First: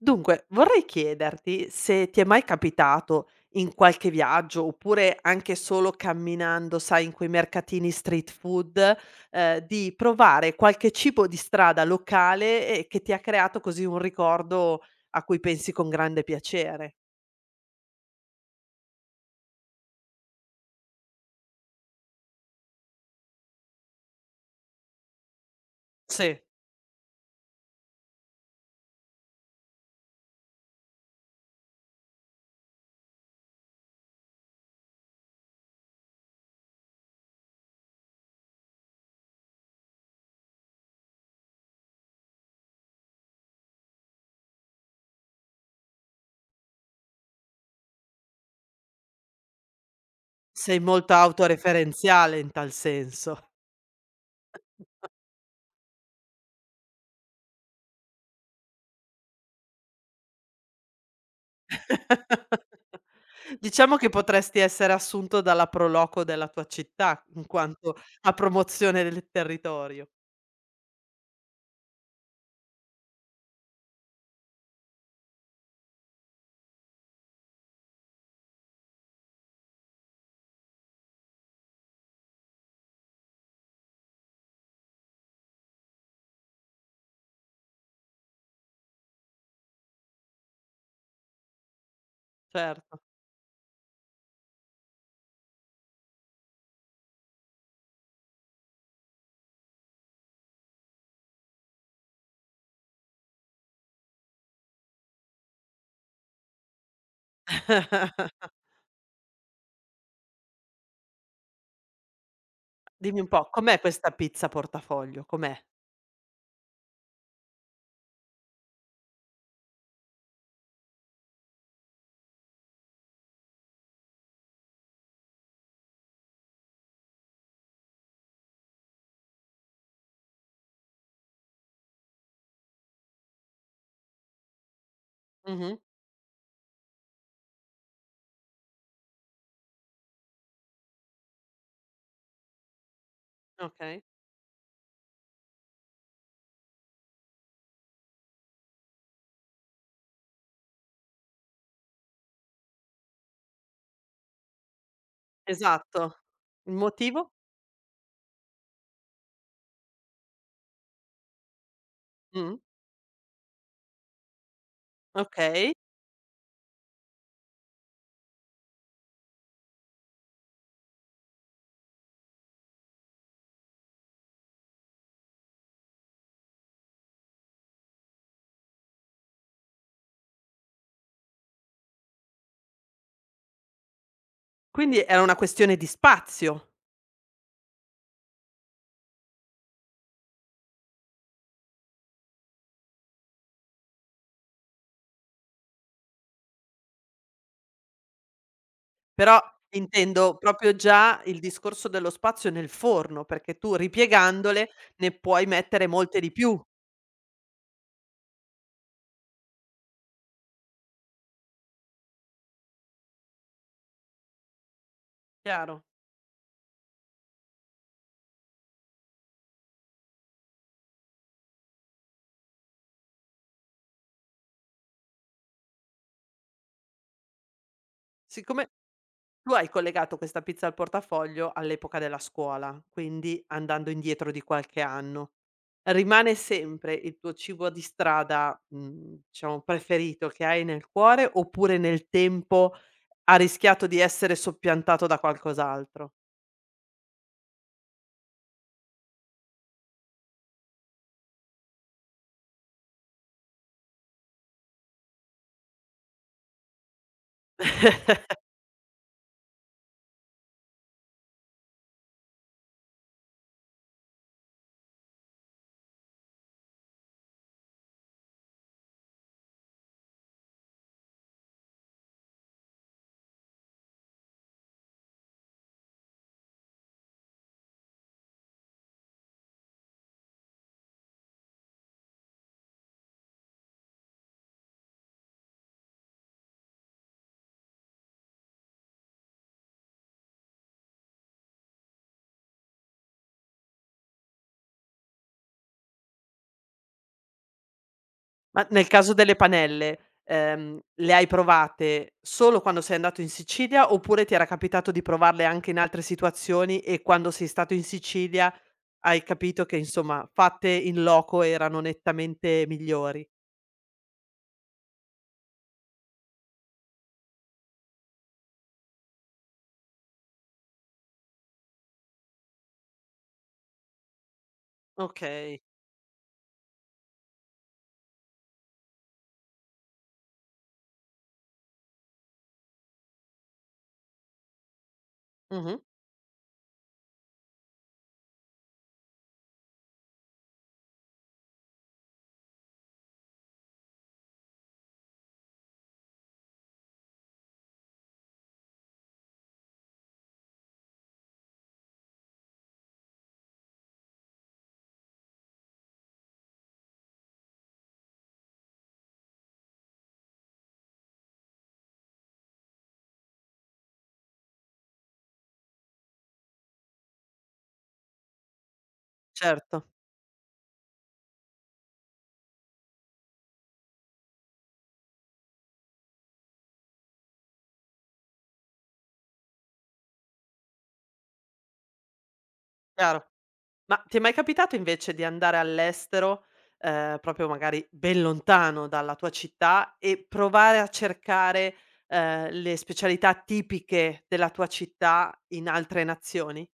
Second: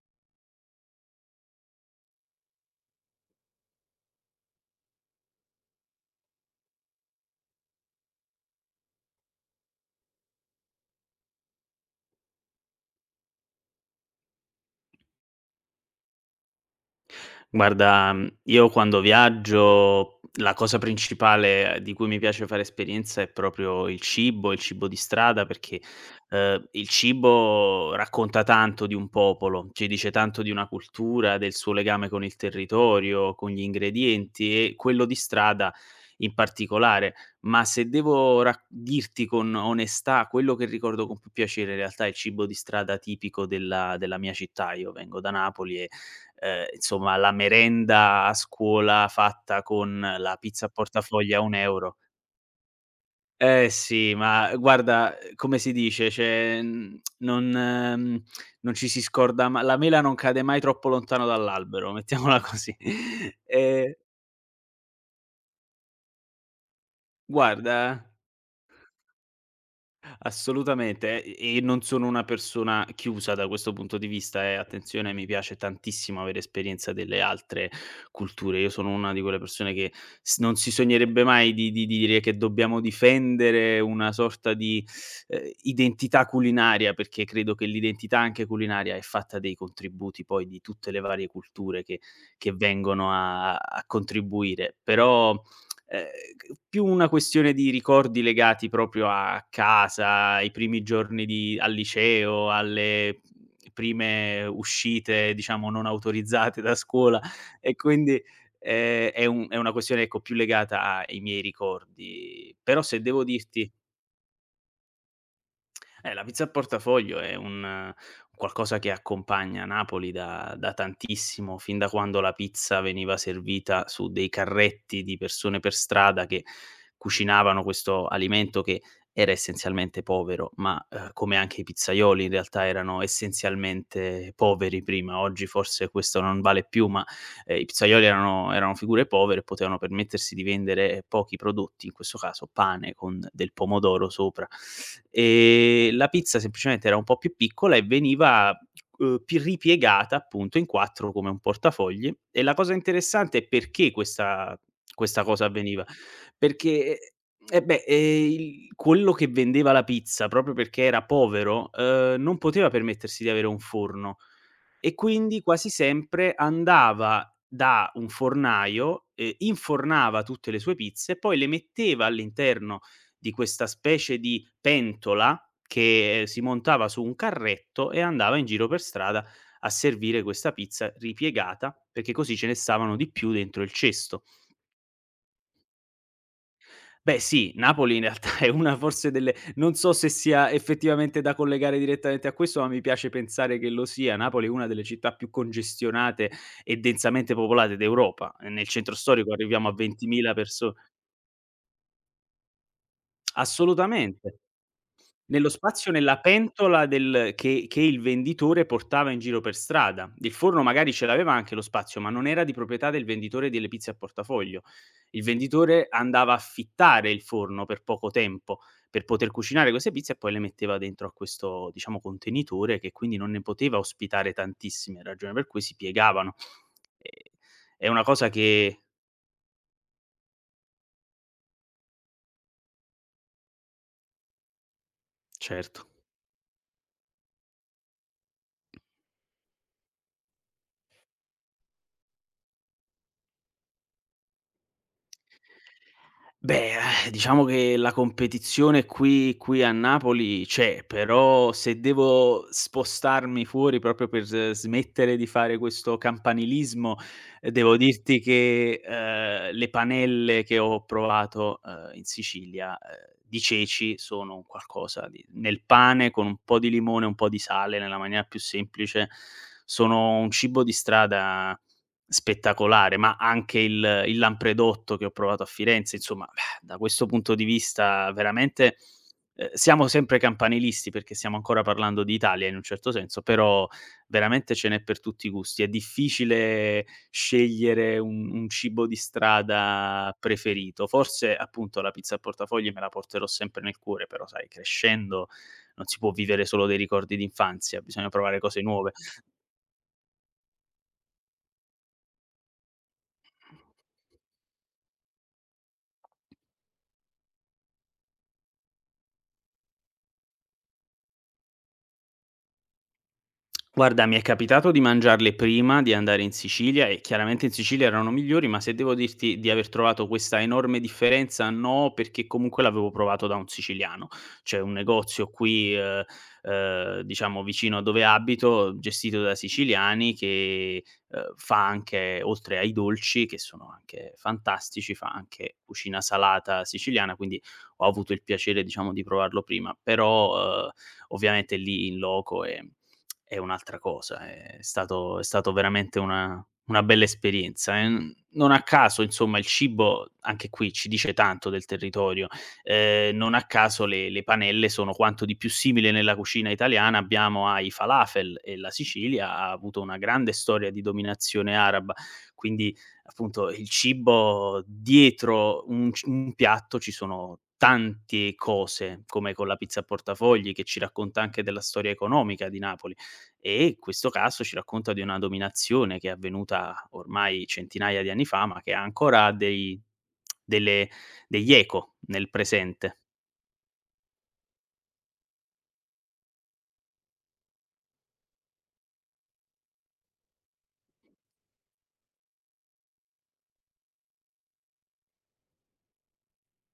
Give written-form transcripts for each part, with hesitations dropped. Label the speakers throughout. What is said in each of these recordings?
Speaker 1: Dunque, vorrei chiederti se ti è mai capitato in qualche viaggio, oppure anche solo camminando, sai, in quei mercatini street food, di provare qualche cibo di strada locale e che ti ha creato così un ricordo a cui pensi con grande piacere.
Speaker 2: Guarda, io quando viaggio la cosa principale di cui mi piace fare esperienza è proprio il cibo di strada perché,
Speaker 1: Sì.
Speaker 2: il cibo racconta tanto di un popolo, ci dice tanto di una cultura, del suo legame con il territorio, con gli ingredienti e quello di strada in particolare. Ma se devo rac dirti con onestà, quello che ricordo con più piacere in realtà è il cibo di strada tipico della mia città. Io vengo da Napoli e insomma la merenda a scuola fatta con la pizza a
Speaker 1: Sei molto
Speaker 2: portafogli a 1 €.
Speaker 1: autoreferenziale in tal senso.
Speaker 2: Eh sì, ma guarda, come si dice, cioè, non ci si scorda, ma la mela non cade mai troppo lontano dall'albero, mettiamola così. Ehm,
Speaker 1: Diciamo che potresti essere assunto dalla pro loco della tua città in
Speaker 2: guarda.
Speaker 1: quanto a promozione del territorio.
Speaker 2: Assolutamente, e non sono una persona chiusa da questo punto di vista, attenzione, mi piace tantissimo avere esperienza delle altre culture. Io sono una di quelle persone che s non si sognerebbe mai di dire che dobbiamo difendere una sorta di, identità culinaria, perché credo che l'identità anche culinaria è fatta dei contributi poi di tutte le varie culture che
Speaker 1: Certo.
Speaker 2: vengono a contribuire. Però ehm, più una questione di ricordi legati proprio a casa, ai primi giorni di al liceo, alle prime uscite, diciamo, non autorizzate da scuola. E quindi, è una questione, ecco, più legata ai miei ricordi. Però se
Speaker 1: Dimmi
Speaker 2: devo
Speaker 1: un po',
Speaker 2: dirti
Speaker 1: com'è questa pizza portafoglio? Com'è?
Speaker 2: la pizza a portafoglio è un qualcosa che accompagna Napoli da tantissimo, fin da quando la pizza veniva servita su dei carretti di persone per strada che cucinavano questo alimento, che era essenzialmente povero, ma, come anche i pizzaioli in realtà erano essenzialmente poveri prima. Oggi
Speaker 1: Mh-mh.
Speaker 2: forse questo non vale più, ma i pizzaioli erano figure povere e potevano permettersi di vendere pochi prodotti, in questo caso pane con del
Speaker 1: Okay.
Speaker 2: pomodoro sopra. La pizza semplicemente era un po' più piccola e veniva, pi ripiegata appunto in 4 come un portafogli, e la cosa interessante è perché questa cosa avveniva,
Speaker 1: Esatto. Il
Speaker 2: perché
Speaker 1: motivo?
Speaker 2: eh beh, il quello che vendeva la pizza, proprio perché era povero, non
Speaker 1: Mh.
Speaker 2: poteva permettersi di avere un forno, e quindi quasi
Speaker 1: Okay.
Speaker 2: sempre andava da un fornaio, infornava tutte le sue pizze e poi le metteva all'interno di questa specie di pentola che si montava su un carretto e andava in giro per strada a servire questa pizza ripiegata, perché così ce ne stavano di più dentro il cesto.
Speaker 1: Quindi era una questione di spazio,
Speaker 2: Beh sì, Napoli in realtà è una forse delle, non so se sia effettivamente da collegare direttamente a questo, ma mi piace pensare che lo sia. Napoli è una delle città più congestionate e densamente popolate d'Europa. Nel centro storico
Speaker 1: però
Speaker 2: arriviamo a 20.000
Speaker 1: intendo
Speaker 2: perso
Speaker 1: proprio già il discorso dello spazio nel forno, perché tu
Speaker 2: assolutamente.
Speaker 1: ripiegandole ne puoi
Speaker 2: Nello
Speaker 1: mettere
Speaker 2: spazio, nella
Speaker 1: molte di più.
Speaker 2: pentola del che il venditore portava in giro per strada. Il forno magari ce l'aveva anche lo spazio, ma non era di proprietà del venditore delle pizze a portafoglio. Il
Speaker 1: Chiaro.
Speaker 2: venditore andava a affittare il forno per poco tempo, per poter cucinare queste pizze e poi le metteva dentro a questo, diciamo, contenitore, che quindi non ne poteva ospitare tantissime, ragione per cui si piegavano. Ehm, è una cosa
Speaker 1: Siccome
Speaker 2: che.
Speaker 1: Tu hai collegato questa pizza al portafoglio all'epoca della scuola, quindi andando indietro di qualche anno.
Speaker 2: Certo.
Speaker 1: Rimane sempre il tuo cibo di strada, diciamo preferito che hai nel cuore, oppure nel tempo ha rischiato di essere soppiantato da qualcos'altro?
Speaker 2: Beh, diciamo che la competizione qui a Napoli c'è, però se devo spostarmi fuori proprio per s smettere di fare questo campanilismo, devo dirti che, le panelle che ho provato, in Sicilia, di ceci, sono un qualcosa di, nel pane con un po' di limone e un po' di sale, nella maniera più semplice, sono un cibo di strada spettacolare. Ma anche il lampredotto che ho provato a Firenze, insomma, beh, da questo punto di vista veramente, siamo sempre campanilisti perché stiamo ancora parlando di Italia in un certo senso, però veramente ce n'è per tutti i gusti. È difficile scegliere un cibo di strada preferito. Forse, appunto, la pizza al portafogli me la porterò sempre nel cuore, però sai, crescendo non si può vivere solo dei ricordi d'infanzia, bisogna provare cose
Speaker 1: Ma nel
Speaker 2: nuove.
Speaker 1: caso delle panelle, le hai provate solo quando sei andato in Sicilia, oppure ti era capitato di provarle anche in altre situazioni e quando sei stato in Sicilia? Hai capito che insomma fatte in loco erano nettamente migliori.
Speaker 2: Guarda, mi è capitato di mangiarle prima di andare in Sicilia e chiaramente in Sicilia erano migliori, ma se devo dirti di aver trovato questa enorme differenza, no, perché comunque l'avevo provato da un siciliano. C'è un negozio
Speaker 1: Okay.
Speaker 2: qui, diciamo, vicino a dove abito, gestito da siciliani, che fa anche, oltre ai dolci, che sono anche fantastici, fa anche
Speaker 1: Mh-mh.
Speaker 2: cucina salata siciliana, quindi ho avuto il piacere, diciamo, di provarlo prima, però ovviamente lì in loco e è un'altra cosa, è stato veramente una bella esperienza, non a caso insomma il cibo anche qui ci dice tanto del territorio, non a caso le panelle sono quanto di più simile nella cucina italiana abbiamo ai falafel, e la Sicilia ha avuto una grande storia di dominazione araba, quindi appunto il cibo, dietro un piatto ci sono tante cose, come con la
Speaker 1: Certo,
Speaker 2: pizza a portafogli che ci racconta anche della storia economica di Napoli. E in questo caso ci racconta di una dominazione che è avvenuta ormai centinaia di anni fa, ma che ha ancora dei delle degli eco nel presente.
Speaker 1: chiaro. Ma ti è mai capitato invece di andare all'estero, proprio magari ben lontano dalla tua città e provare a cercare, le specialità tipiche della tua città in altre nazioni?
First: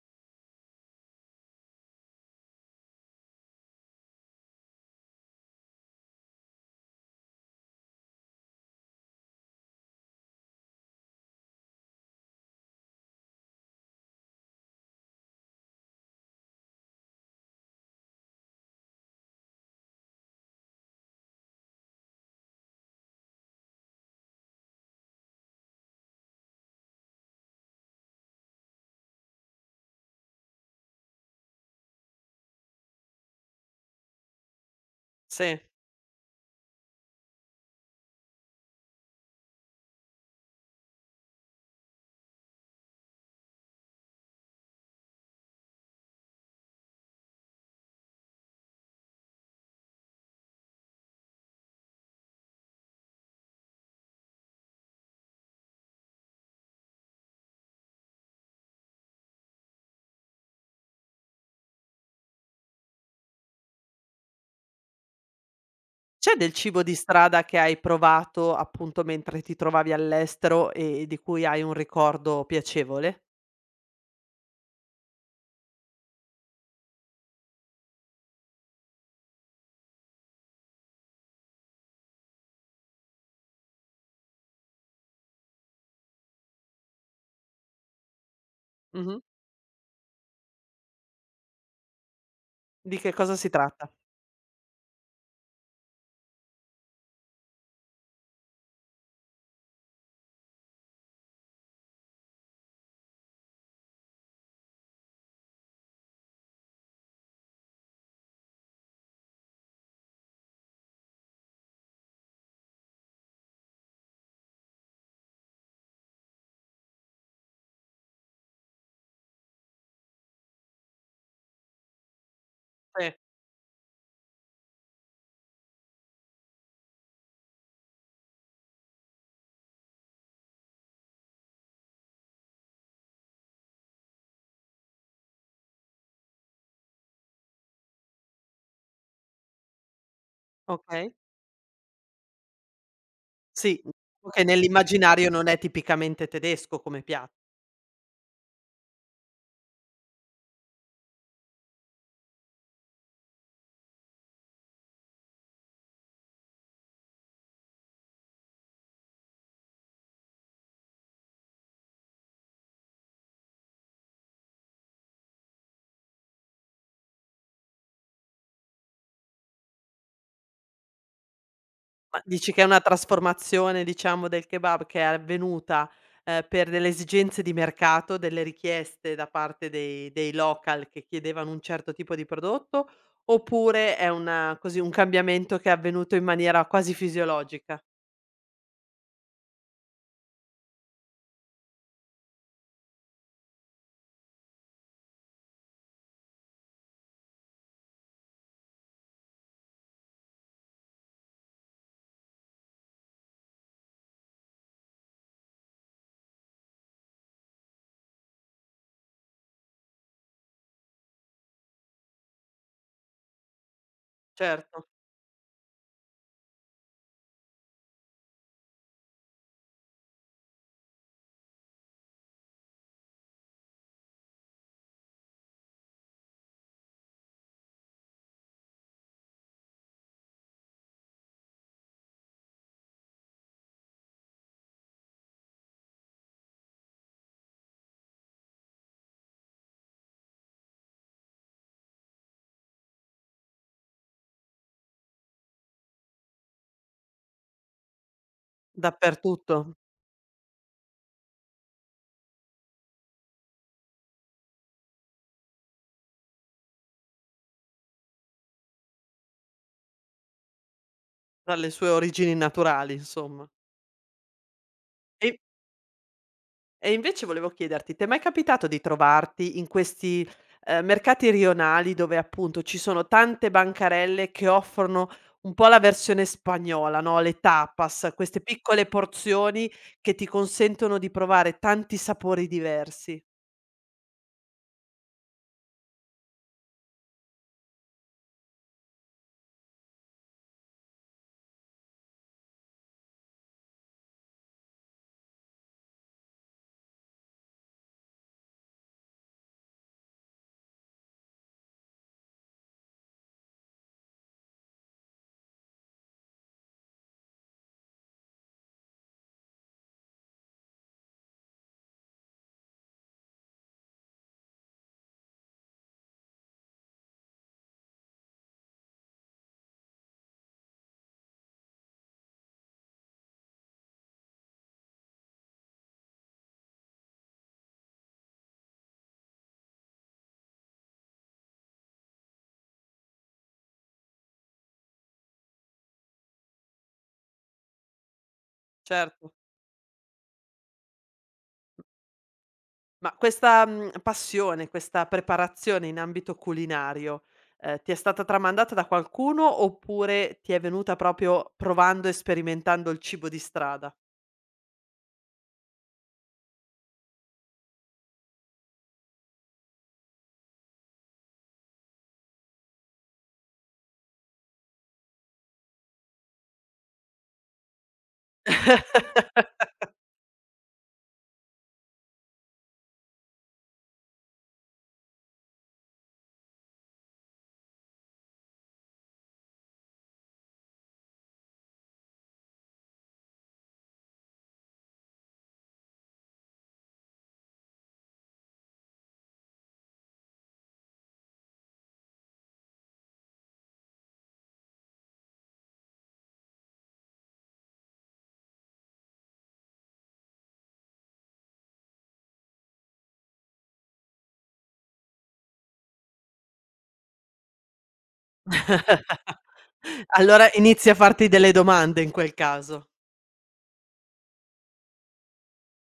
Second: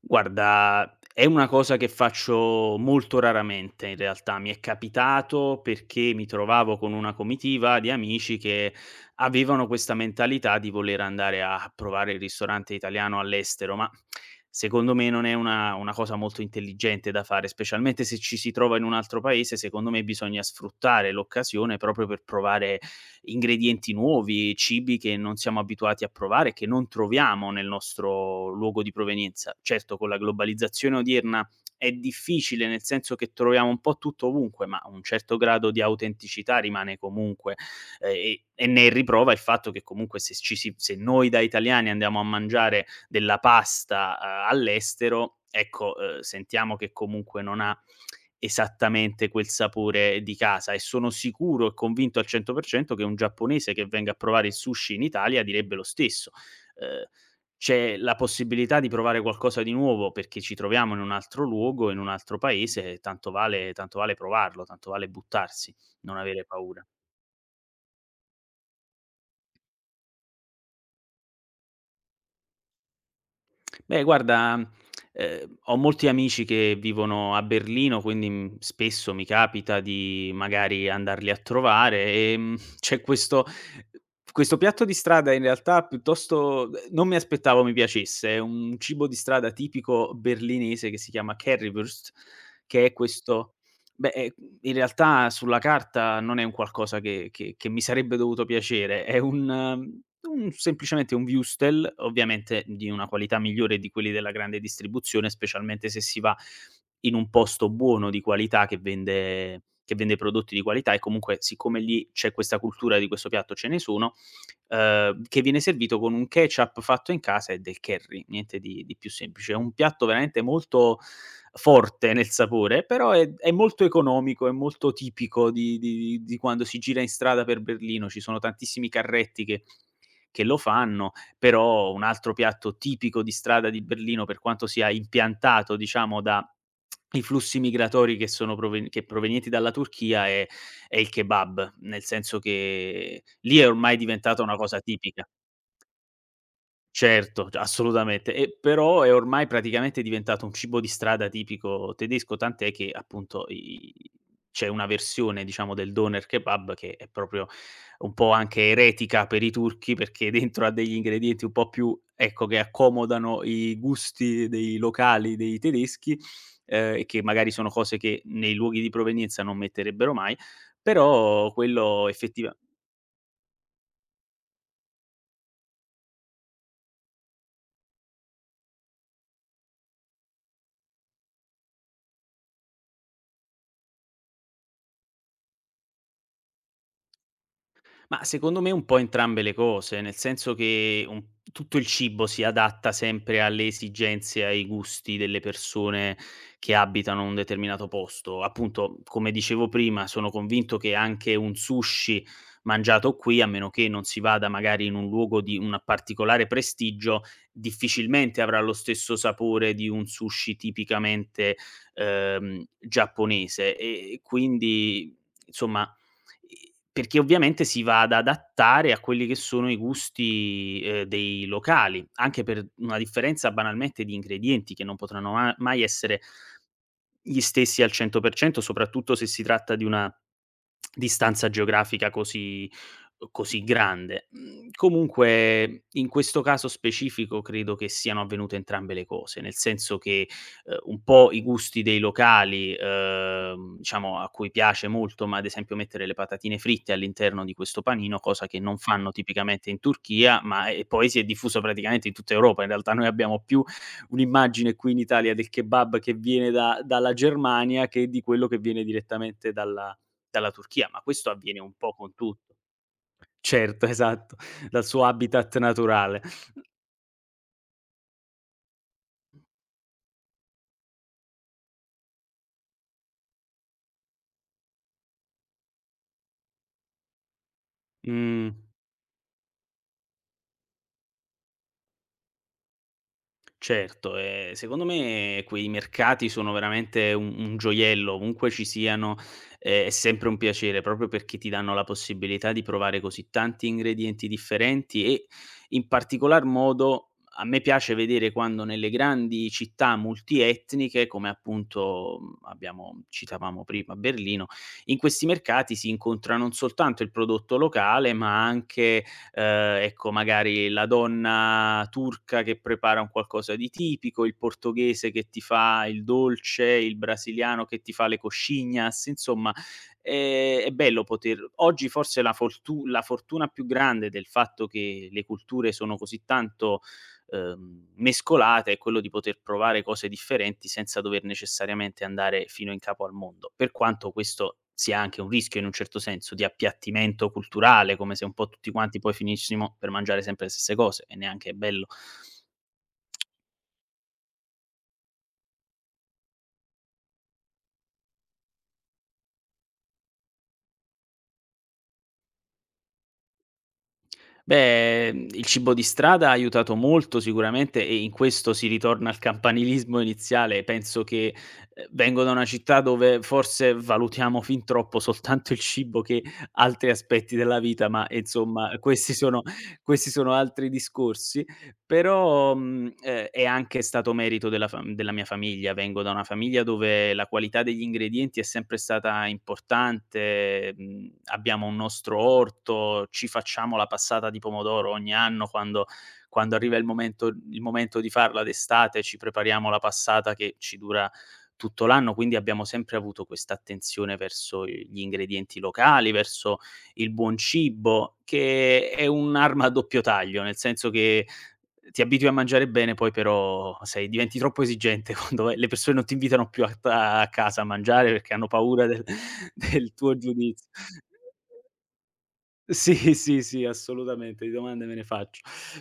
Speaker 2: Guarda, è una cosa che faccio molto raramente in realtà. Mi è capitato perché mi trovavo con una comitiva di amici che avevano questa mentalità di voler andare a provare il ristorante italiano all'estero, ma secondo me non è una cosa molto intelligente da fare, specialmente se ci si trova in un altro paese. Secondo me bisogna sfruttare l'occasione proprio per provare ingredienti nuovi, cibi che non siamo abituati a provare, che non troviamo nel nostro luogo di provenienza. Certo, con la globalizzazione odierna è difficile, nel senso che troviamo un po' tutto ovunque, ma un certo
Speaker 1: Sì.
Speaker 2: grado di autenticità rimane comunque. E ne è riprova il fatto che comunque, se ci si se noi da italiani andiamo a mangiare della pasta, all'estero, ecco, sentiamo che comunque non ha esattamente quel sapore di casa, e sono sicuro e convinto al 100% che un giapponese che venga a provare il sushi in Italia direbbe lo stesso. Ehm, c'è la possibilità di provare qualcosa di nuovo perché ci troviamo in un altro luogo, in un altro paese, tanto vale, tanto vale provarlo, tanto vale buttarsi, non
Speaker 1: C'è
Speaker 2: avere
Speaker 1: del cibo
Speaker 2: paura.
Speaker 1: di strada che hai provato appunto mentre ti trovavi all'estero e di cui hai un ricordo piacevole?
Speaker 2: Beh, guarda, ho molti amici che vivono a Berlino, quindi, spesso mi capita di magari andarli a trovare, c'è questo piatto di strada, in realtà piuttosto, non mi aspettavo mi piacesse, è un cibo di
Speaker 1: Mh-mh.
Speaker 2: strada tipico berlinese che si chiama Currywurst, che è
Speaker 1: Di che cosa si
Speaker 2: questo.
Speaker 1: tratta?
Speaker 2: Beh, in realtà sulla carta non è un qualcosa che mi sarebbe dovuto piacere, è un semplicemente un Würstel, ovviamente di una qualità migliore di quelli della grande distribuzione, specialmente se si va in un posto buono, di qualità, che vende prodotti di qualità. E comunque, siccome lì c'è questa cultura di questo piatto ce ne sono, che viene servito con un ketchup fatto in casa e del curry, niente di più semplice. È un piatto veramente molto forte nel sapore, però
Speaker 1: Sì,
Speaker 2: è molto economico, è molto tipico di quando si gira in strada per Berlino. Ci sono tantissimi carretti che lo fanno. Però un altro piatto tipico di strada di Berlino, per quanto sia impiantato, diciamo, da i flussi migratori che sono provenienti dalla Turchia, è il
Speaker 1: okay.
Speaker 2: kebab, nel senso che lì è
Speaker 1: Sì,
Speaker 2: ormai
Speaker 1: diciamo
Speaker 2: diventata
Speaker 1: che
Speaker 2: una cosa tipica.
Speaker 1: nell'immaginario non è tipicamente tedesco come piatto.
Speaker 2: Certo, c assolutamente. E però è ormai praticamente diventato un cibo di strada tipico tedesco, tant'è che appunto i c'è una versione, diciamo, del doner kebab che è proprio un po' anche eretica per i turchi, perché dentro ha degli ingredienti un po' più, ecco, che accomodano i gusti dei locali, dei tedeschi, e che magari sono cose che nei luoghi di provenienza non metterebbero mai, però quello
Speaker 1: Ma
Speaker 2: effettiva.
Speaker 1: dici che è una trasformazione, diciamo, del kebab che è avvenuta, per delle esigenze di mercato, delle richieste da parte dei local che chiedevano un certo tipo di prodotto, oppure è una così, un cambiamento che è avvenuto in maniera quasi fisiologica?
Speaker 2: Ma secondo me un po' entrambe le cose, nel senso che un tutto il cibo si adatta sempre alle esigenze e ai gusti delle persone che abitano un determinato posto. Appunto, come dicevo prima, sono convinto che anche un sushi mangiato qui, a meno che non si vada magari in un luogo di un particolare prestigio, difficilmente avrà lo stesso sapore di un sushi tipicamente, giapponese. E
Speaker 1: Certo,
Speaker 2: quindi, insomma, perché ovviamente si va ad adattare a quelli che sono i gusti, dei locali, anche per una differenza banalmente di ingredienti che non potranno mai essere gli stessi al 100%, soprattutto se si tratta di una distanza geografica così grande. Mhmm, comunque in questo caso specifico credo che siano avvenute entrambe le cose, nel senso che, un po' i gusti dei locali, diciamo a cui piace molto, ma ad esempio mettere le patatine fritte all'interno di questo panino, cosa che non fanno
Speaker 1: dappertutto,
Speaker 2: tipicamente in Turchia, ma e poi si è diffuso praticamente in tutta Europa. In realtà noi abbiamo più un'immagine qui in Italia del kebab che viene da dalla Germania che di quello che viene direttamente dalla Turchia, ma questo avviene
Speaker 1: dalle
Speaker 2: un
Speaker 1: sue
Speaker 2: po' con
Speaker 1: origini
Speaker 2: tutto.
Speaker 1: naturali insomma.
Speaker 2: Certo, esatto, dal suo
Speaker 1: E
Speaker 2: habitat naturale.
Speaker 1: e invece volevo chiederti, t'è mai capitato di trovarti in questi, mercati rionali dove appunto ci sono tante bancarelle che offrono un po' la versione spagnola, no, le tapas, queste
Speaker 2: Mh.
Speaker 1: piccole porzioni che ti consentono di provare tanti sapori diversi.
Speaker 2: Certo, secondo me quei mercati sono veramente un gioiello, ovunque ci siano, è sempre un piacere, proprio perché ti danno la possibilità di provare così tanti ingredienti differenti e, in particolar modo, a me piace vedere quando nelle grandi città multietniche, come appunto, abbiamo citavamo prima Berlino, in questi mercati si incontra non soltanto il prodotto locale, ma anche, ecco, magari la donna turca che prepara un qualcosa di tipico, il portoghese che ti fa il dolce, il brasiliano che ti fa le coxinhas, insomma, è bello poter oggi forse la fortuna più grande del fatto che le culture sono così tanto mescolata è quello di poter provare cose differenti senza dover necessariamente andare fino in capo al mondo. Per quanto questo sia anche un rischio in un certo senso di appiattimento culturale, come se un po' tutti quanti poi
Speaker 1: Certo.
Speaker 2: finissimo per mangiare sempre le stesse cose e neanche è bello.
Speaker 1: Ma questa, passione, questa preparazione in ambito culinario, ti è stata tramandata da qualcuno oppure ti è venuta proprio provando e sperimentando il cibo di strada?
Speaker 2: Beh, il cibo di strada ha aiutato molto sicuramente e in questo si ritorna al campanilismo iniziale. Penso che, vengo da una città dove forse valutiamo fin troppo soltanto il cibo che altri aspetti della vita, ma insomma questi sono altri discorsi. Però, è anche stato merito della mia famiglia. Vengo da una famiglia dove la qualità degli ingredienti è sempre stata importante, abbiamo un nostro orto, ci facciamo la passata di pomodoro ogni anno quando arriva il momento di farla d'estate, ci prepariamo la passata che ci dura tutto l'anno, quindi abbiamo sempre avuto questa attenzione verso gli ingredienti locali, verso il buon cibo, che è un'arma a doppio taglio, nel senso che ti abitui a mangiare bene, poi però sai diventi troppo esigente quando le persone non ti invitano più a t a casa a mangiare perché hanno paura del del tuo
Speaker 1: Allora
Speaker 2: giudizio.
Speaker 1: inizi a farti delle domande in quel caso.
Speaker 2: Sì, sì, sì, assolutamente, di domande me ne faccio.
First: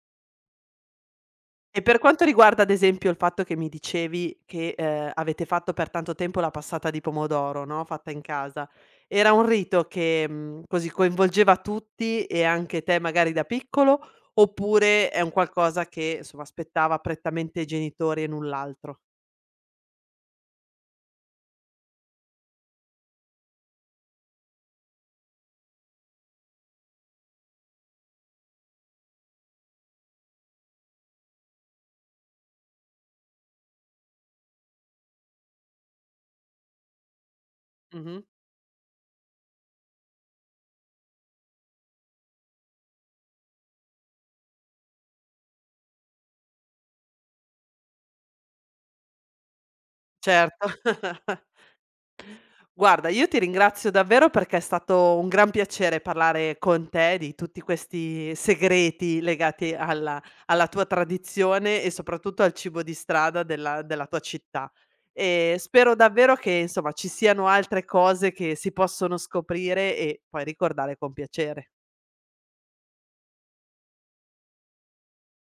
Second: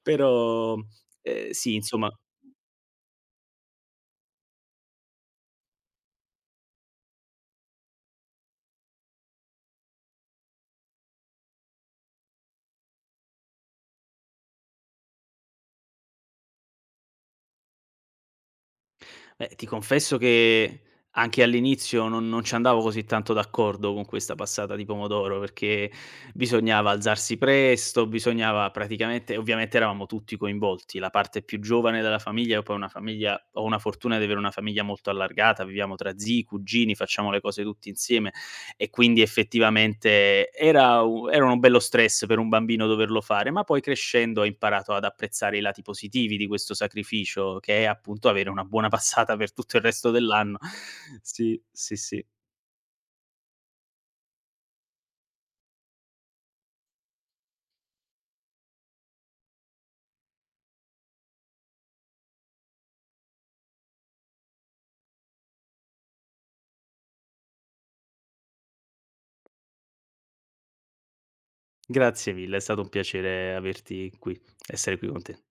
Speaker 2: Però, sì
Speaker 1: E per
Speaker 2: insomma.
Speaker 1: quanto riguarda ad esempio il fatto che mi dicevi che, avete fatto per tanto tempo la passata di pomodoro, no, fatta in casa, era un rito che, così coinvolgeva tutti e anche te magari da piccolo, oppure è un qualcosa che, insomma, spettava prettamente ai genitori e null'altro?
Speaker 2: Beh, ti confesso che anche all'inizio non ci andavo così tanto d'accordo con questa passata di pomodoro, perché bisognava alzarsi presto, bisognava praticamente ovviamente eravamo tutti coinvolti, la parte più giovane della famiglia, io poi ho una fortuna di avere una famiglia molto allargata, viviamo tra zii, cugini, facciamo le cose tutti
Speaker 1: Mh-mh.
Speaker 2: insieme e quindi effettivamente era uno bello stress per un bambino doverlo fare, ma poi crescendo ho imparato ad apprezzare i lati positivi di questo sacrificio, che è appunto avere una buona passata per tutto il resto dell'anno.
Speaker 1: Certo.
Speaker 2: Sì, sì, sì.
Speaker 1: Guarda, io ti ringrazio davvero perché è stato un gran piacere parlare con te di tutti questi segreti legati alla alla tua tradizione e soprattutto al cibo di strada della tua città. E spero davvero che, insomma, ci siano altre cose che si possono scoprire e poi ricordare con piacere.
Speaker 2: Grazie mille, è stato un piacere averti qui essere qui con te.